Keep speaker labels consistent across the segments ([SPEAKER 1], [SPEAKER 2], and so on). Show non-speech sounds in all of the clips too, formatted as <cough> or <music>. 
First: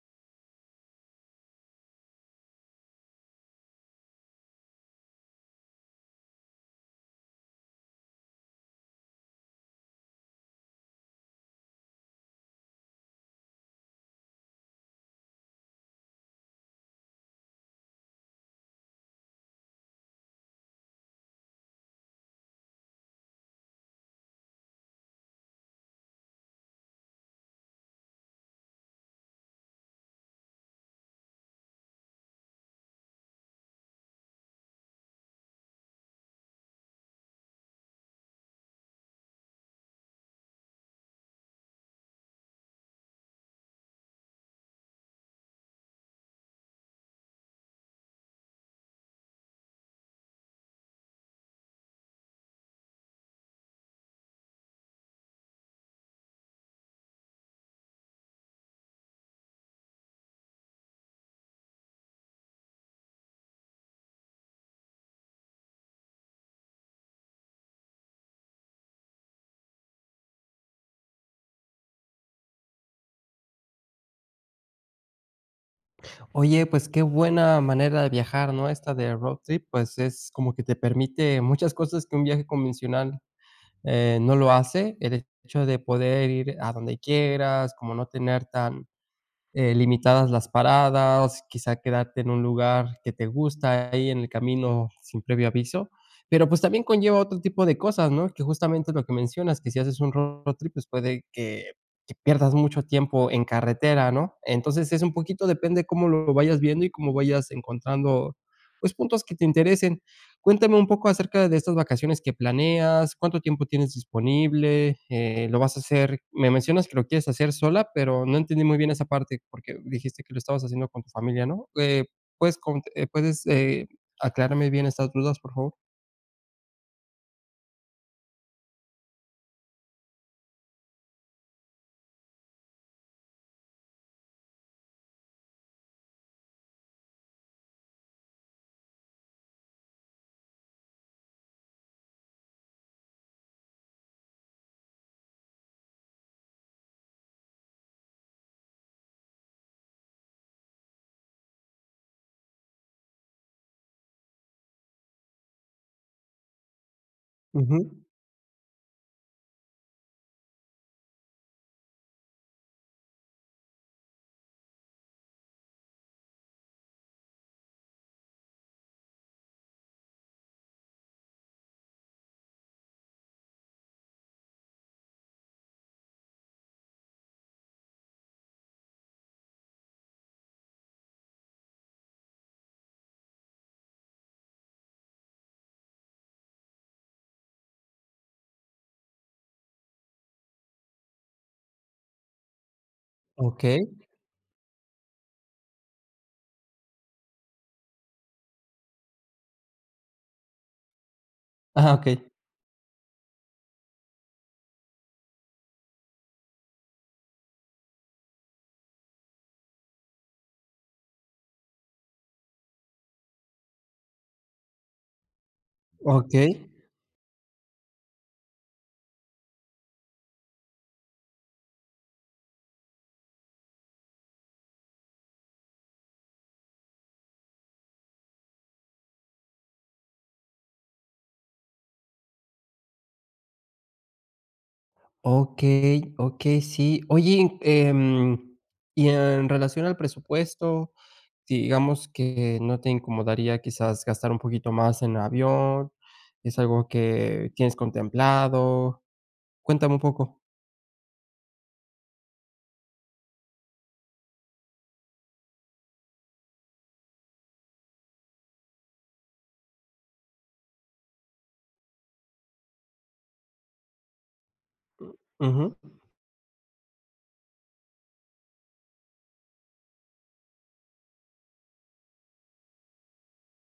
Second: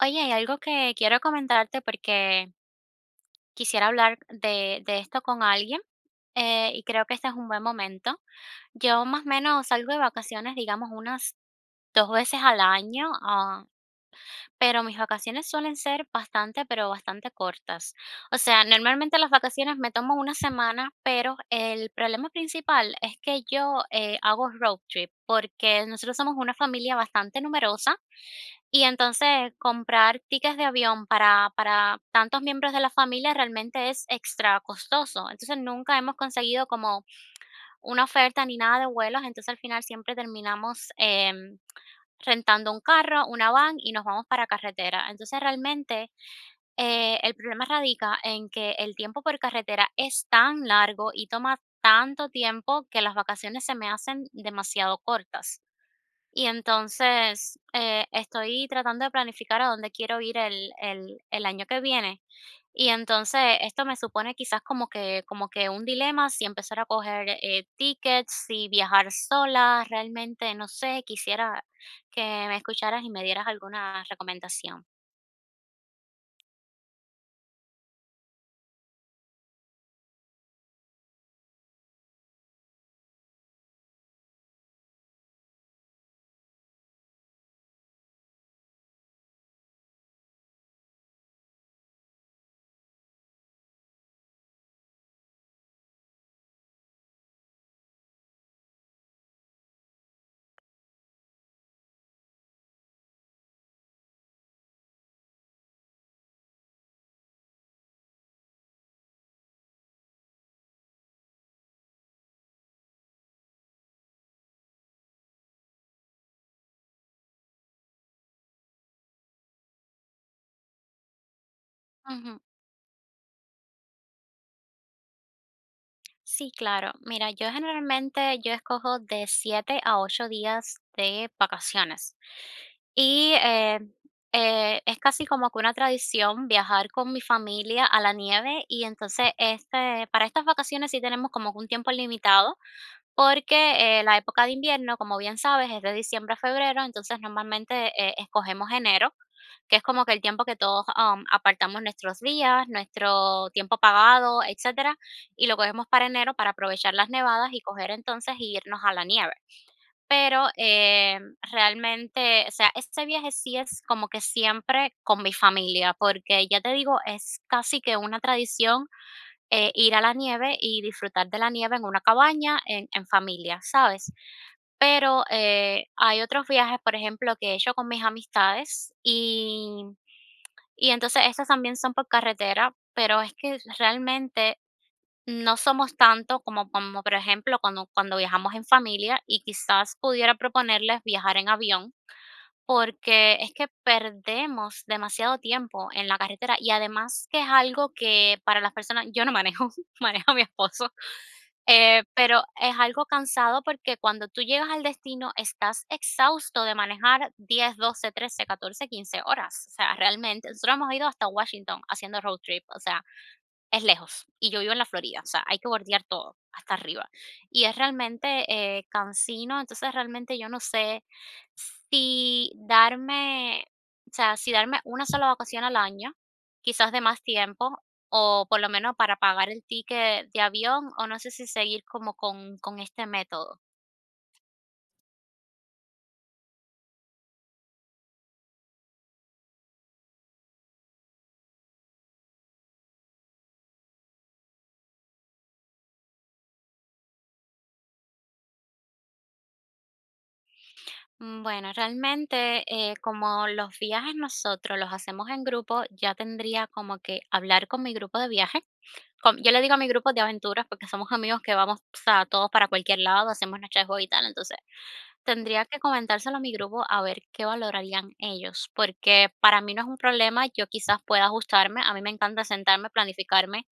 [SPEAKER 1] Oye, hay algo que quiero comentarte porque quisiera hablar de esto con alguien y creo que este es un buen momento. Yo más o menos salgo de vacaciones, digamos, unas dos veces al año, pero mis vacaciones suelen ser bastante, pero bastante cortas. O sea, normalmente las vacaciones me tomo una semana, pero el problema principal es que yo hago road trip porque nosotros somos una familia bastante numerosa y entonces comprar tickets de avión para tantos miembros de la familia realmente es extra costoso. Entonces, nunca hemos conseguido como una oferta ni nada de vuelos, entonces al final siempre terminamos, rentando un carro, una van y nos vamos para carretera. Entonces, realmente, el problema radica en que el tiempo por carretera es tan largo y toma tanto tiempo que las vacaciones se me hacen demasiado cortas. Y entonces, estoy tratando de planificar a dónde quiero ir el año que viene. Y entonces, esto me supone quizás como que un dilema, si empezar a coger, tickets, si viajar sola, realmente no sé, quisiera que me escucharas y me dieras alguna recomendación.
[SPEAKER 2] Oye, pues qué buena manera de viajar, ¿no? Esta de road trip, pues es como que te permite muchas cosas que un viaje convencional no lo hace. El hecho de poder ir a donde quieras, como no tener tan limitadas las paradas, quizá quedarte en un lugar que te gusta ahí en el camino sin previo aviso, pero pues también conlleva otro tipo de cosas, ¿no? Que justamente lo que mencionas, que si haces un road trip, pues puede que pierdas mucho tiempo en carretera, ¿no? Entonces es un poquito depende cómo lo vayas viendo y cómo vayas encontrando, pues puntos que te interesen. Cuéntame un poco acerca de estas vacaciones que planeas, cuánto tiempo tienes disponible, lo vas a hacer me mencionas que lo quieres hacer sola, pero no entendí muy bien esa parte, porque dijiste que lo estabas haciendo con tu familia, ¿no? ¿Puedes con puedes, aclararme bien estas dudas, por favor?
[SPEAKER 1] Sí, claro. Mira, yo generalmente yo escojo de 7 a 8 días de vacaciones. Y eh, es casi como que una tradición viajar con mi familia a la nieve y entonces este, para estas vacaciones sí tenemos como que un tiempo limitado porque, la época de invierno, como bien sabes, es de diciembre a febrero, entonces normalmente, escogemos enero, que es como que el tiempo que todos, apartamos nuestros días, nuestro tiempo pagado, etcétera, y lo cogemos para enero para aprovechar las nevadas y coger
[SPEAKER 2] Ujú.
[SPEAKER 1] entonces y irnos a la nieve. Pero, realmente, o sea, este viaje sí es como que siempre con mi familia, porque ya te digo, es casi que una tradición ir a la nieve y disfrutar de la nieve en una cabaña en familia, ¿sabes? Pero hay otros viajes, por ejemplo, que he hecho con mis amistades y entonces estos también son por carretera, pero es que realmente no somos tanto como, como por ejemplo, cuando viajamos en familia y quizás pudiera proponerles viajar en avión porque es que
[SPEAKER 2] Okey.
[SPEAKER 1] perdemos demasiado tiempo en la carretera y además que es algo que para las personas, yo no manejo, <laughs> maneja mi esposo,
[SPEAKER 2] Ajá, okey.
[SPEAKER 1] pero es algo cansado porque cuando tú llegas al destino estás exhausto de manejar 10, 12, 13, 14, 15 horas. O sea, realmente, nosotros hemos ido hasta Washington haciendo road trip, o sea, es lejos y yo vivo en la Florida, o sea, hay que bordear todo
[SPEAKER 2] Okey.
[SPEAKER 1] hasta arriba. Y es realmente, cansino, entonces realmente yo no sé si darme, o sea, si darme una sola vacación al año, quizás de más tiempo, o por lo menos para pagar el ticket de avión, o no sé si seguir como con este método.
[SPEAKER 2] Okey, okey, sí. Oye, y en relación al presupuesto, sí, digamos que no te incomodaría quizás gastar un poquito más en avión, ¿es algo que tienes contemplado? Cuéntame un poco.
[SPEAKER 1] Bueno, realmente, como los viajes nosotros los hacemos en grupo, ya tendría como que hablar con mi grupo de viaje yo le digo a mi grupo de aventuras porque somos amigos que vamos, o sea, todos para cualquier lado, hacemos nuestras juegos y tal. Entonces, tendría
[SPEAKER 2] Ujú,
[SPEAKER 1] que comentárselo a mi grupo a ver qué valorarían ellos, porque para mí no es un problema, yo quizás pueda ajustarme, a mí me encanta sentarme, planificarme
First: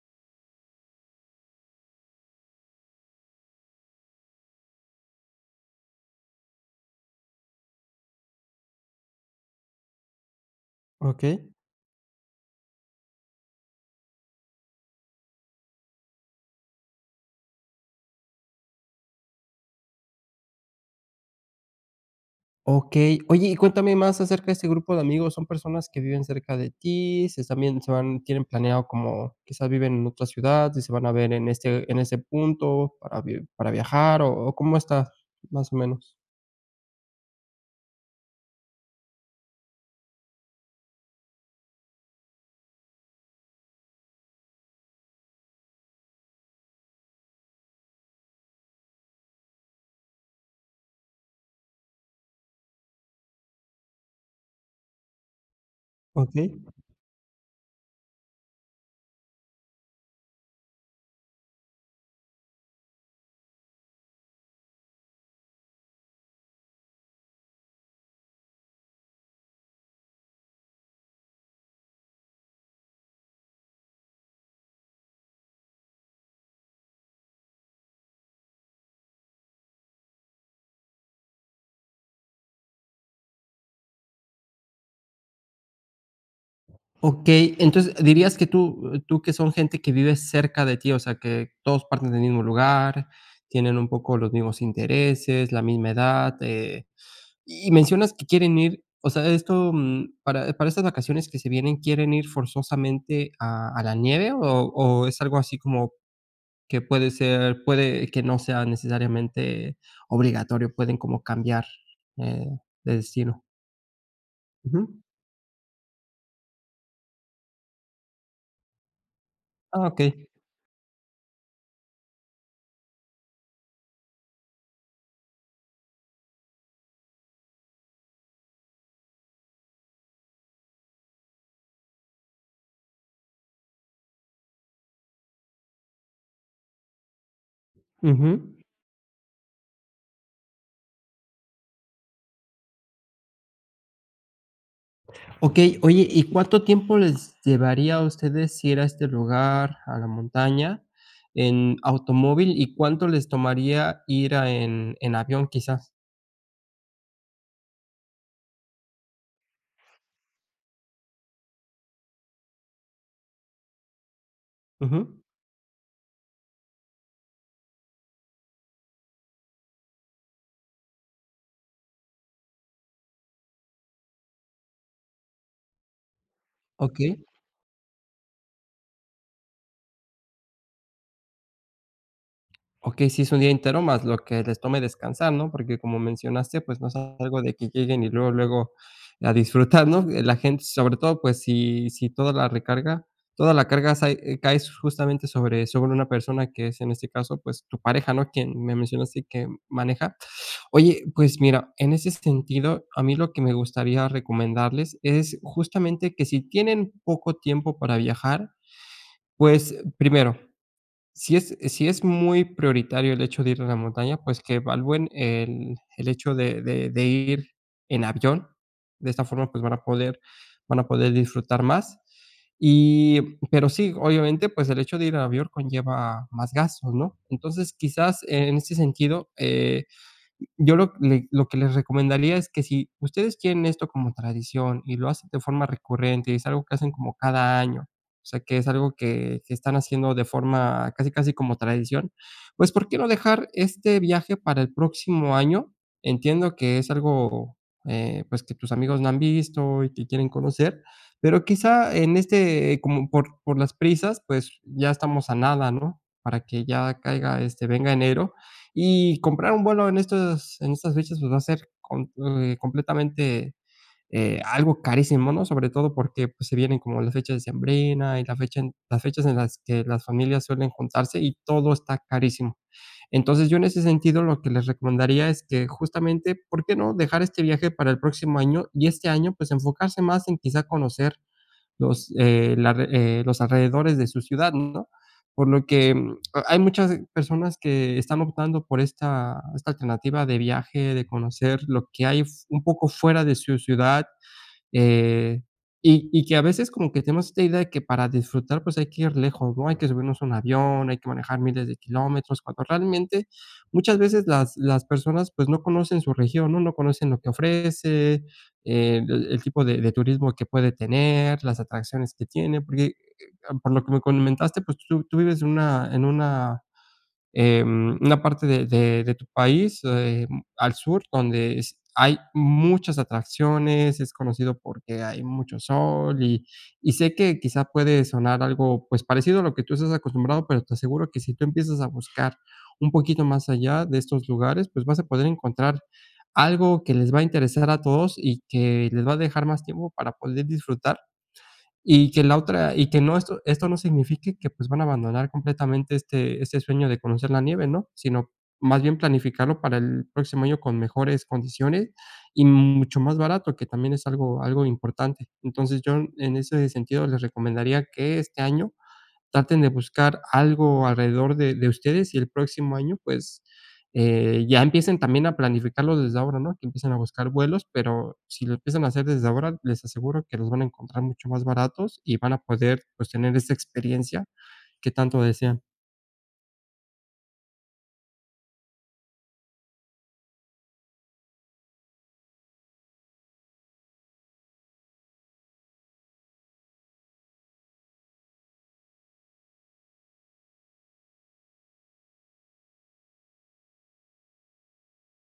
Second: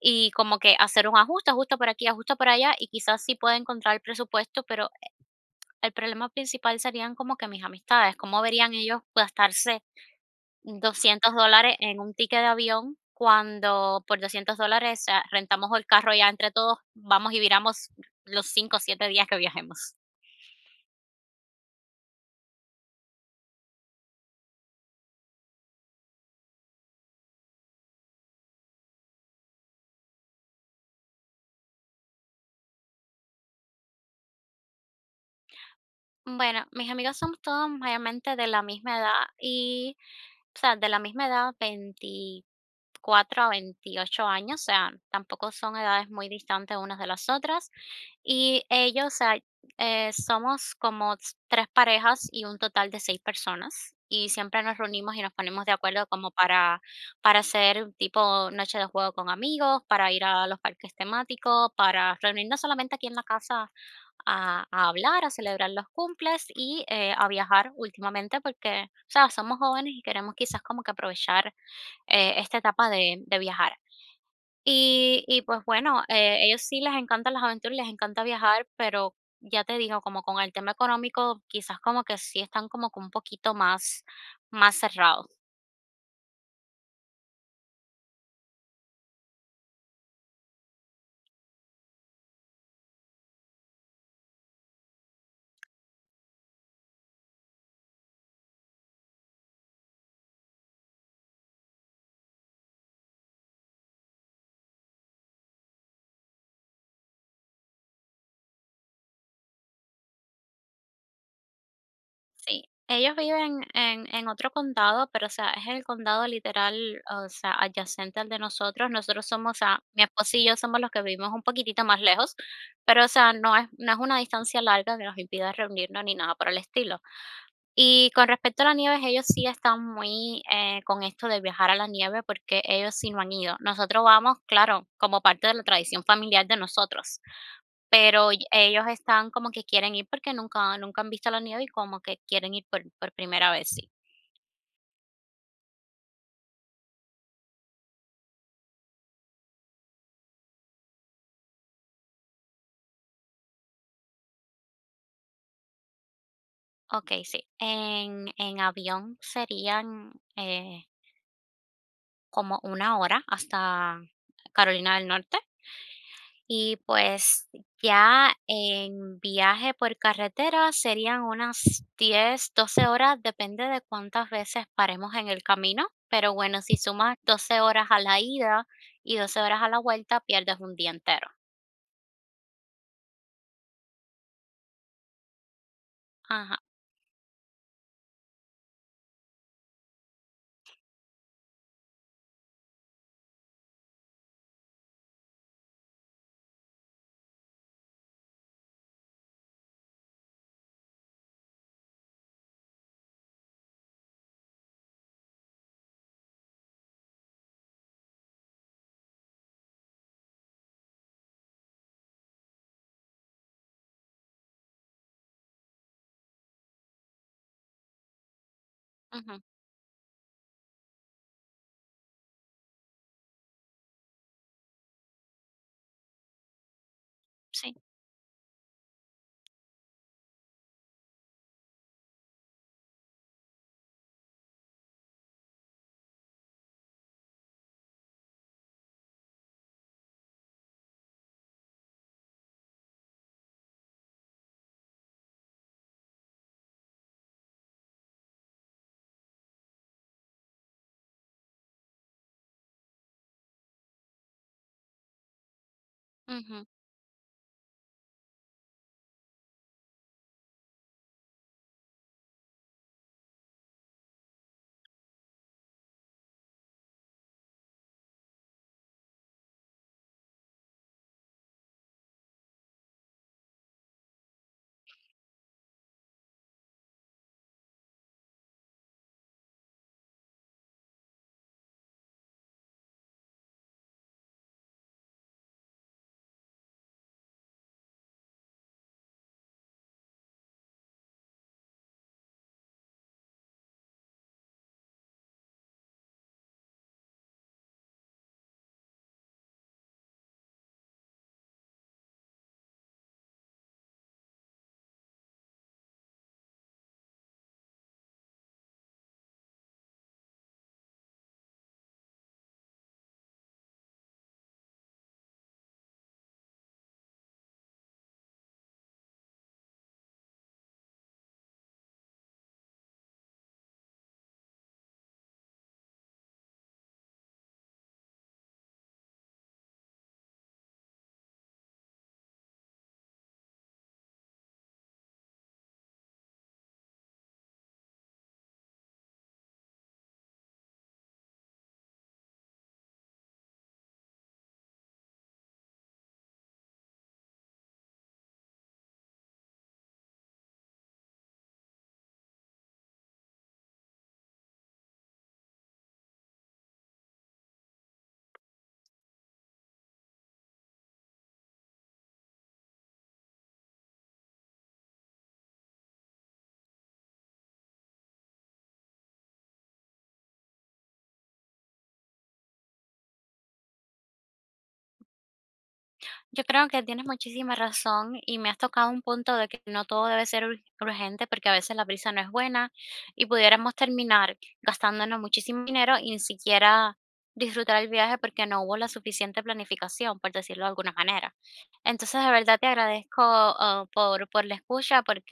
[SPEAKER 1] y como que hacer un ajuste, ajuste por aquí, ajuste por allá y quizás sí pueda encontrar el presupuesto, pero el problema principal serían como que mis amistades, cómo verían ellos gastarse doscientos
[SPEAKER 2] okey,
[SPEAKER 1] dólares en un ticket de avión, cuando por $200, o sea, rentamos el carro ya entre todos, vamos y viramos los 5 o 7 días que viajemos.
[SPEAKER 2] okey. Oye, y cuéntame más acerca de este grupo de amigos, ¿son personas que viven cerca de ti? ¿Se también se van tienen planeado como quizás viven en otra ciudad y se van a ver en este en ese punto para vi para viajar o cómo está más o menos?
[SPEAKER 1] Bueno, mis amigos somos todos mayormente de la misma edad y, o sea, de la misma edad, 24 a 28 años, o sea, tampoco son edades muy distantes unas de las otras. Y ellos, o sea, somos como tres parejas y un total de 6 personas. Y siempre nos reunimos y nos ponemos de acuerdo como
[SPEAKER 2] Okey.
[SPEAKER 1] para hacer un tipo noche de juego con amigos, para ir a los parques temáticos, para reunirnos solamente aquí en la casa a hablar, a celebrar los cumples y a viajar últimamente porque, o sea, somos jóvenes y queremos quizás como que aprovechar esta etapa de viajar. Y pues bueno, ellos sí les encantan las aventuras, y les encanta viajar, pero ya te digo, como con el tema económico, quizás como que sí están como que un poquito más, más cerrados.
[SPEAKER 2] Ok, entonces dirías que tú, tú que son gente que vive cerca de ti, o sea, que todos parten del mismo lugar, tienen un poco los mismos intereses, la misma edad, y mencionas que quieren ir, o sea, esto, para estas vacaciones que se vienen, ¿quieren ir forzosamente a la nieve o es algo así como que puede ser, puede que no sea necesariamente obligatorio, pueden como cambiar eh,
[SPEAKER 1] Sí,
[SPEAKER 2] de
[SPEAKER 1] ellos
[SPEAKER 2] destino?
[SPEAKER 1] viven en otro
[SPEAKER 2] Ujú.
[SPEAKER 1] condado, pero o sea, es el condado literal, o sea, adyacente al de nosotros. Nosotros somos, o sea,
[SPEAKER 2] Ah, ok.
[SPEAKER 1] mi esposo y yo somos los que vivimos un poquitito más lejos, pero o sea, no es una distancia larga que nos impida reunirnos ni nada por el estilo. Y con respecto a la nieve, ellos sí están muy con esto de viajar a la nieve porque ellos sí no han ido. Nosotros vamos, claro, como parte de la tradición familiar de nosotros pero
[SPEAKER 2] Ujú.
[SPEAKER 1] ellos están como que quieren ir porque nunca han visto la nieve y como que quieren ir por primera vez, sí.
[SPEAKER 2] Ok, oye, ¿y cuánto tiempo les llevaría a ustedes ir a este lugar, a la montaña, en automóvil? ¿Y cuánto les tomaría ir a en avión, quizás?
[SPEAKER 1] Okey, sí. En avión serían, como una hora hasta Carolina del
[SPEAKER 2] Ujú,
[SPEAKER 1] Norte, y pues ya en viaje por carretera serían unas 10, 12 horas, depende de cuántas veces paremos en el camino, pero bueno, si
[SPEAKER 2] ok.
[SPEAKER 1] sumas 12 horas a la ida y 12 horas a la vuelta, pierdes un día entero.
[SPEAKER 2] Okey, sí es un día entero más lo que les tome descansar, ¿no? Porque como
[SPEAKER 1] Ajá,
[SPEAKER 2] mencionaste, pues, no es algo de que lleguen y luego, luego a disfrutar, ¿no? La gente, sobre todo, pues, si si toda la recarga toda la carga sai cae justamente sobre sobre una persona que es, en este caso, pues, tu pareja, ¿no? Quien me mencionaste que maneja. Oye, pues mira, en ese sentido, a mí lo que me gustaría recomendarles es justamente que si tienen poco tiempo para viajar, pues, primero si es si es muy prioritario el hecho de ir a la montaña, pues, que evalúen el hecho de ir en avión. De esta
[SPEAKER 1] ujú.
[SPEAKER 2] forma, pues, van a poder disfrutar más. Y, pero sí, obviamente, pues, el hecho de ir en avión conlleva más gastos, ¿no? Entonces,
[SPEAKER 1] Sí,
[SPEAKER 2] quizás en ese sentido, yo lo le lo que les recomendaría es que si ustedes quieren esto como tradición y lo hacen de forma recurrente, es algo que hacen como cada año, o sea, que es algo que están haciendo de forma casi, casi como tradición, pues, ¿por qué no dejar este viaje para el próximo año? Entiendo que es algo, pues, que tus amigos no han visto y que quieren conocer, pero quizá en este, como por las prisas, pues, ya estamos a nada, ¿no? Para que
[SPEAKER 1] ujú.
[SPEAKER 2] ya caiga, este, venga enero y comprar un vuelo en estas fechas, pues, va a ser com completamente, algo carísimo, ¿no? Sobre todo porque, pues, se vienen como las fechas de decembrina y la fecha en las fechas en las que las familias suelen juntarse y todo está carísimo. Entonces, yo en ese sentido, lo que les recomendaría es que justamente, ¿por qué no?, dejar este viaje para el próximo año y este año, pues, enfocarse más en quizá conocer los, la re- los alrededores de su ciudad, ¿no? Por lo que a- hay muchas personas que están optando por esta, esta alternativa de viaje, de conocer lo que hay f- un poco fuera de su ciudad eh, y que a veces como que tenemos esta idea de que para disfrutar, pues, hay que ir lejos, ¿no? Hay que subirnos a un avión, hay que manejar miles de kilómetros, cuando realmente muchas veces las personas, pues, no conocen su región, ¿no? No conocen lo que ofrece, el tipo de turismo que puede tener, las atracciones que tiene, porque, por lo que me comentaste, pues, tú tú vives en una una parte de tu país, al sur, donde es hay muchas atracciones, es conocido porque hay mucho sol y sé que quizá puede sonar algo, pues, parecido a lo que tú estás acostumbrado, pero te aseguro que si tú empiezas a buscar un poquito más allá de estos lugares, pues, vas a poder encontrar algo que les va a interesar a todos y que les va a dejar más tiempo para poder disfrutar y que la otra y que no esto esto no signifique que, pues, van a abandonar completamente este este sueño de conocer la nieve, ¿no? Sino más bien planificarlo para el próximo año con mejores condiciones y mucho más barato, que también es algo algo importante. Entonces, yo en ese sentido les recomendaría que este año traten de buscar algo alrededor de ustedes y el próximo año, pues, ya empiecen también a planificarlo desde ahora, ¿no? Que empiecen a buscar vuelos, pero si lo empiezan a hacer desde ahora, les aseguro que los van a encontrar mucho más baratos y van a poder, pues, tener esa experiencia que tanto desean.
[SPEAKER 1] Yo creo que tienes muchísima razón y me has tocado un punto de que no todo debe ser urgente porque a veces la prisa no es buena y pudiéramos terminar gastándonos muchísimo dinero y ni siquiera disfrutar el viaje porque no hubo la suficiente planificación, por decirlo de alguna manera. Entonces, de verdad te agradezco, por la escucha, porque,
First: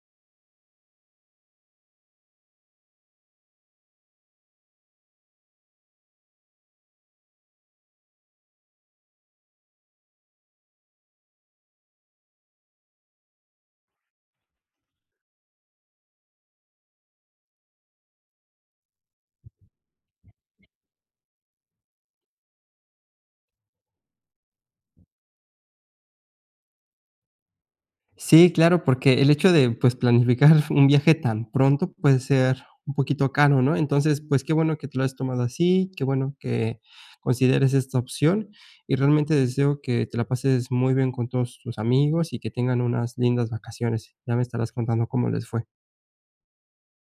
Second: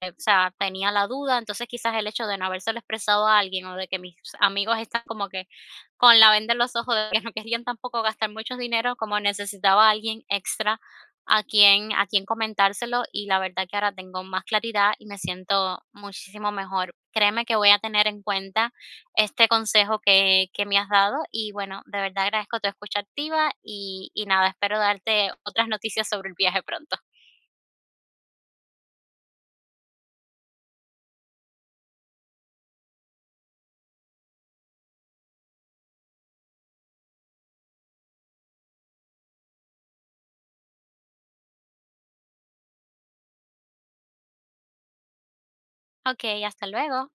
[SPEAKER 1] o sea, tenía la duda, entonces quizás el hecho de no habérselo expresado a alguien, o de que mis amigos están como que con la venda en los ojos de que no querían tampoco gastar mucho dinero, como necesitaba a alguien extra a quien comentárselo, y la verdad que ahora tengo más claridad y me siento muchísimo mejor. Créeme que voy a tener en cuenta este consejo que me has dado y bueno, de verdad agradezco tu escucha activa y nada, espero darte otras noticias sobre el viaje pronto.
[SPEAKER 2] Sí, claro, porque el hecho de, pues, planificar <laughs> un viaje tan pronto puede ser un poquito caro, ¿no? Entonces, pues, qué bueno que te lo has tomado así, qué bueno que consideres esta opción y realmente deseo que te la pases muy bien con todos tus amigos y que tengan unas lindas vacaciones. Ya me estarás contando cómo les fue.
[SPEAKER 1] Okey, hasta luego.